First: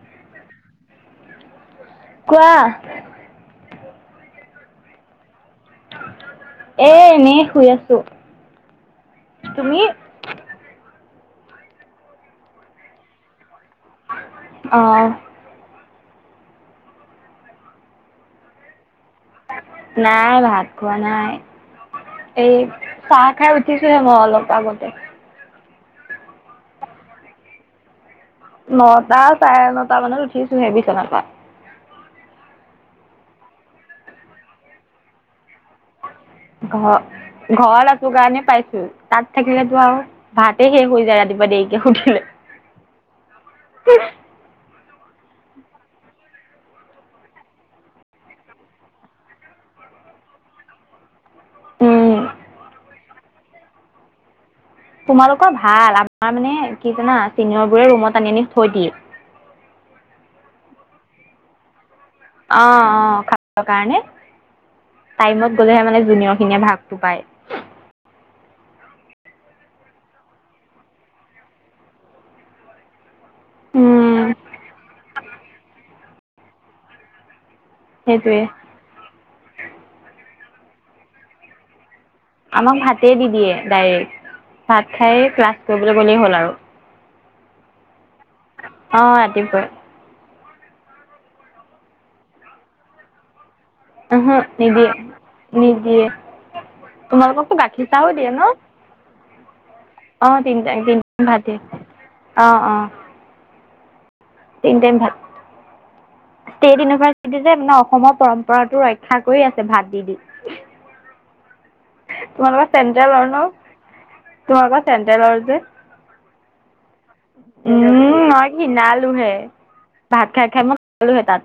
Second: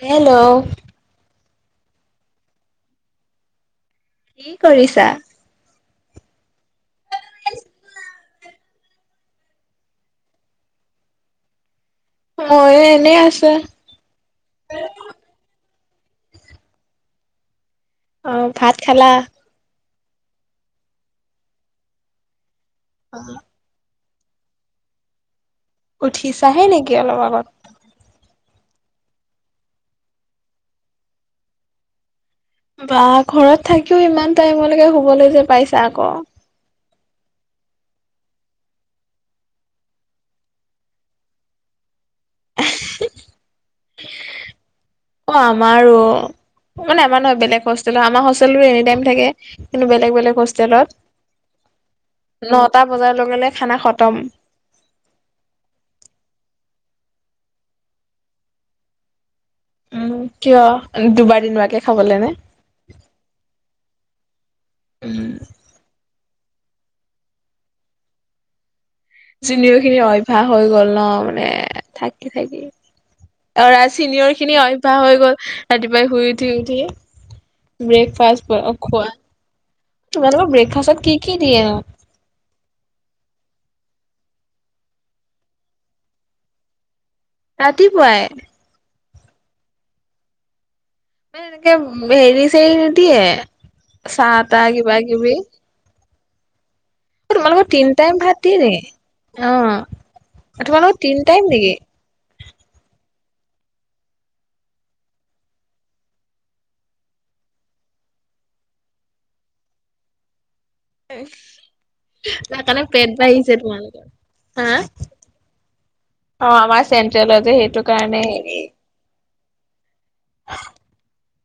Hello কোৱা কি কৰিছা? এ এনেই শুই আছো । তুমি? মইয়ো এনেই আছো। অঁ অ ভাত খালা। নাই ভাত খোৱা নাই। এই অ চাহ খাই উঠিছো হে অ অলপ আগতে উঠিছাহে নেকি অলপ আগত নটা চাৰে নটা মানত উঠিছো সেই বিচনাৰ পৰা বা ঘৰত থাকিও ইমান টাইমলৈকে শুবলৈ যে পাইছা আকৌ ঘ ঘৰলাটো কাৰণে পাইছো তাত থাকিলেতো আৰু ভাতে শেষ হৈ যায় ৰাতিপুৱা দেৰিকে সুধিলে এ--ছে উ অ আমাৰো মানে আমাৰ নহয় বেলেগ হোষ্টেলত আমাৰ হোষ্টেলতো এনি টাইম থাকে কিন্তু বেলেগ বেলেগ হোষ্টেলত উম নটা বজাৰ লগে লগে খানা খতম। তোমালোকৰ ভাল আমাৰ মানে কি জানা আ চিঙৰবোৰে ৰুমত আটনি আনি থৈ দিয়ে উম কিয় দুবাৰ দিনুৱাকে অ অ খাবৰ কাৰণে উম টাইমত গ'লেহে মানে জু যিনিওৰ খিনি ভাগটো পায়। যোনিওৰ খিনিৰ অভ্যাস হৈ গল ন মানে থাকি থাকি। অৰা উম চিনিয়ৰ খিনি অভ্যয়াস হৈ গ'ল ৰাতিপুৱাই শুই উঠি উঠিে সেইটোৱে ব্ৰেকফাষ্ট খোৱা তোমালোকৰ ব্ৰেকফাষ্টত কি কি দিয়ে ন। আমাক ভাতেই দি দিয়ে ডাইৰেক্ট ভাত খাই ক্লাছ কৰিবলৈ গ'লেই হ'ল আৰু ৰাতিপুৱাই অ ৰাতিপুৱাই। এনেকে হেৰি চেৰি নিদিয়ে । আহহ নিদিয়ে নিদিয়ে। তোমালোককতো তোমালোক গাখীৰ তিনি চাহো টাইম ভাত দিয়ে ন অ আ ত মালোক তিনি টাইম নেকি। অঁ অঁ তিনি টাইম ভাত, ষ্টেট ইউনিভাৰ্চিটি যে মানে অসমৰ পৰম্পৰাটো ৰক্ষা কৰি আছে ভাত দি দি উ তোমালোকৰ তে পেট চেন্ট্ৰেলৰ ন বাঢ়িছে তোমাল হা তোমালোকৰ চেন্ট্ৰেলৰ যে অ আমাৰ চে সেইটো উম কাৰণ হ মই ঘিণালোহে ভাত খ খাই মইাত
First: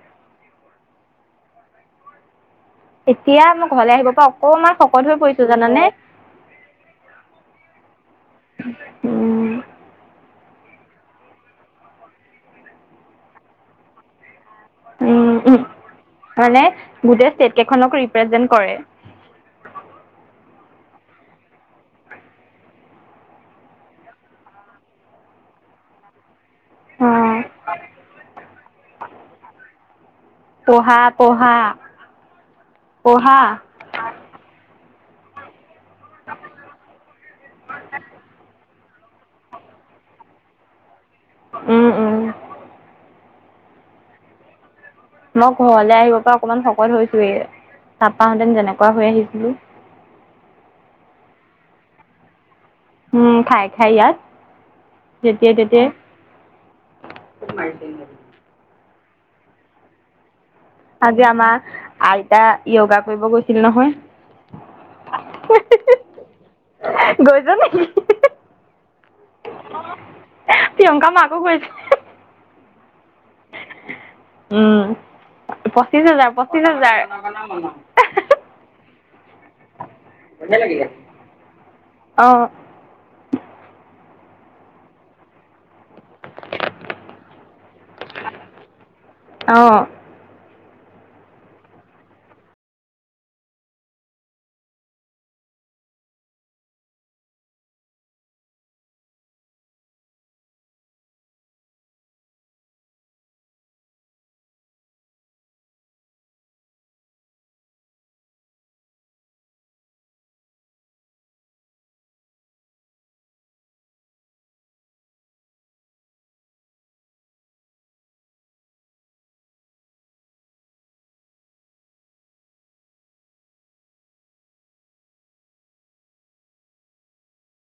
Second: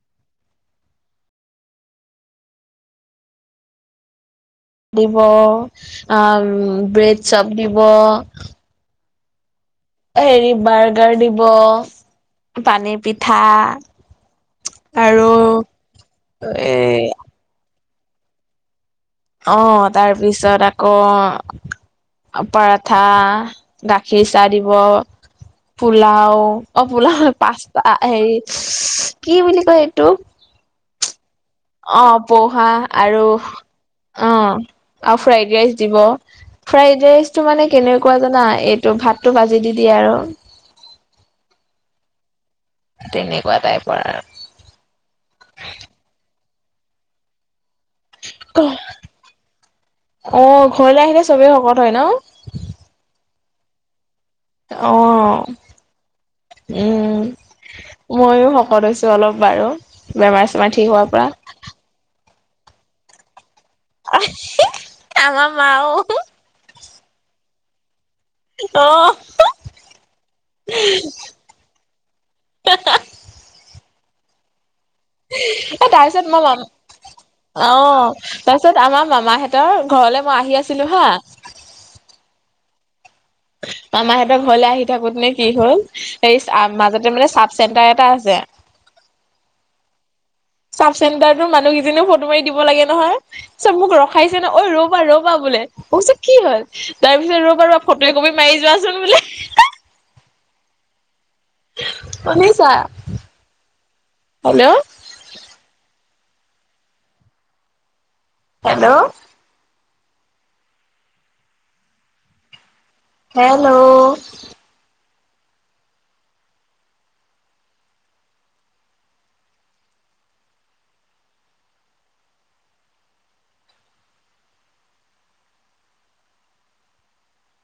এতিয়া মোৰ ঘৰলৈ আহিব কও দিব আহ ব্ৰেড চপ দিব। উম এৰি বাৰ্গাৰ দিব পানী পিঠা, উম আৰু উম মানে এ গুজ টকে ৰিপ্ৰেজেন্ট কৰে অঁ তাৰপিছত আকৌ পৰঠা, গাখীৰ চাহ, দিব পোলাওঁ অঁ পোলাও, অ', পাচতা হেৰি কি বুলি কয় এইটোক? ভাত অঁ পহা আৰু পঢ়া। অঁ অঁ ফ্ৰাইড ৰাইচ দিব ফ্ৰাইড ৰাইচটো মানে কেনেকুৱা জানা এই ত ভাতটো ভাজি দি দিয়ে আৰু উম উম তেনেকুৱা টাইপৰ আৰু মই ঘৰলে আহিব পাৰো অকমান শকত হৈছোৱেই তপাহঁতেন যেনেকুৱা হৈ আহিছিলো অ ঘৰলে আহিলে চবেই শকত হয় ন উম খাই খাই ইয়াত অঁ যেতিয়াই তেতিয়াই। উম, মই শকত হৈছো অলপ বাৰু বেমাৰ চেমাৰ ঠিক হোৱাৰ আজি পৰা আমাৰ আইতা তা যয়োগা কৰিব গৈ আমাৰ মা ওঁ গৈছে নেকি? অ প্ৰিয়ংকা মাকো গৈছে। হাঁ হাঁ উম- এ পঁচিশ হাজাৰ, তাৰপিছত মই ম পঁচিশ হাজাৰ। আঁহ, তাৰপিছত আমাৰ মামাহঁতৰ ঘৰলে মই আহি আছিলো হাঁ অ', মাহহঁত ঘৰলৈ আহি থাকোত নে কি হ'ল এই মাজতে মানে চাব চেণ্টাৰ এটা আছে অ'। চাব চেণ্টাৰো মানুহকেইজনীও ফটো মাৰি দিব লাগে নহয়ব মোক ৰখাইছে ন ঐ ৰ'বা ৰ'বা বোলে, অঁ কি হল তাৰ পিছত ৰবা ৰ ফটো কপি মাৰি যোৱাচোন বোলে, শুনিছা হেল্ল' হেল্ল' হেল্ল'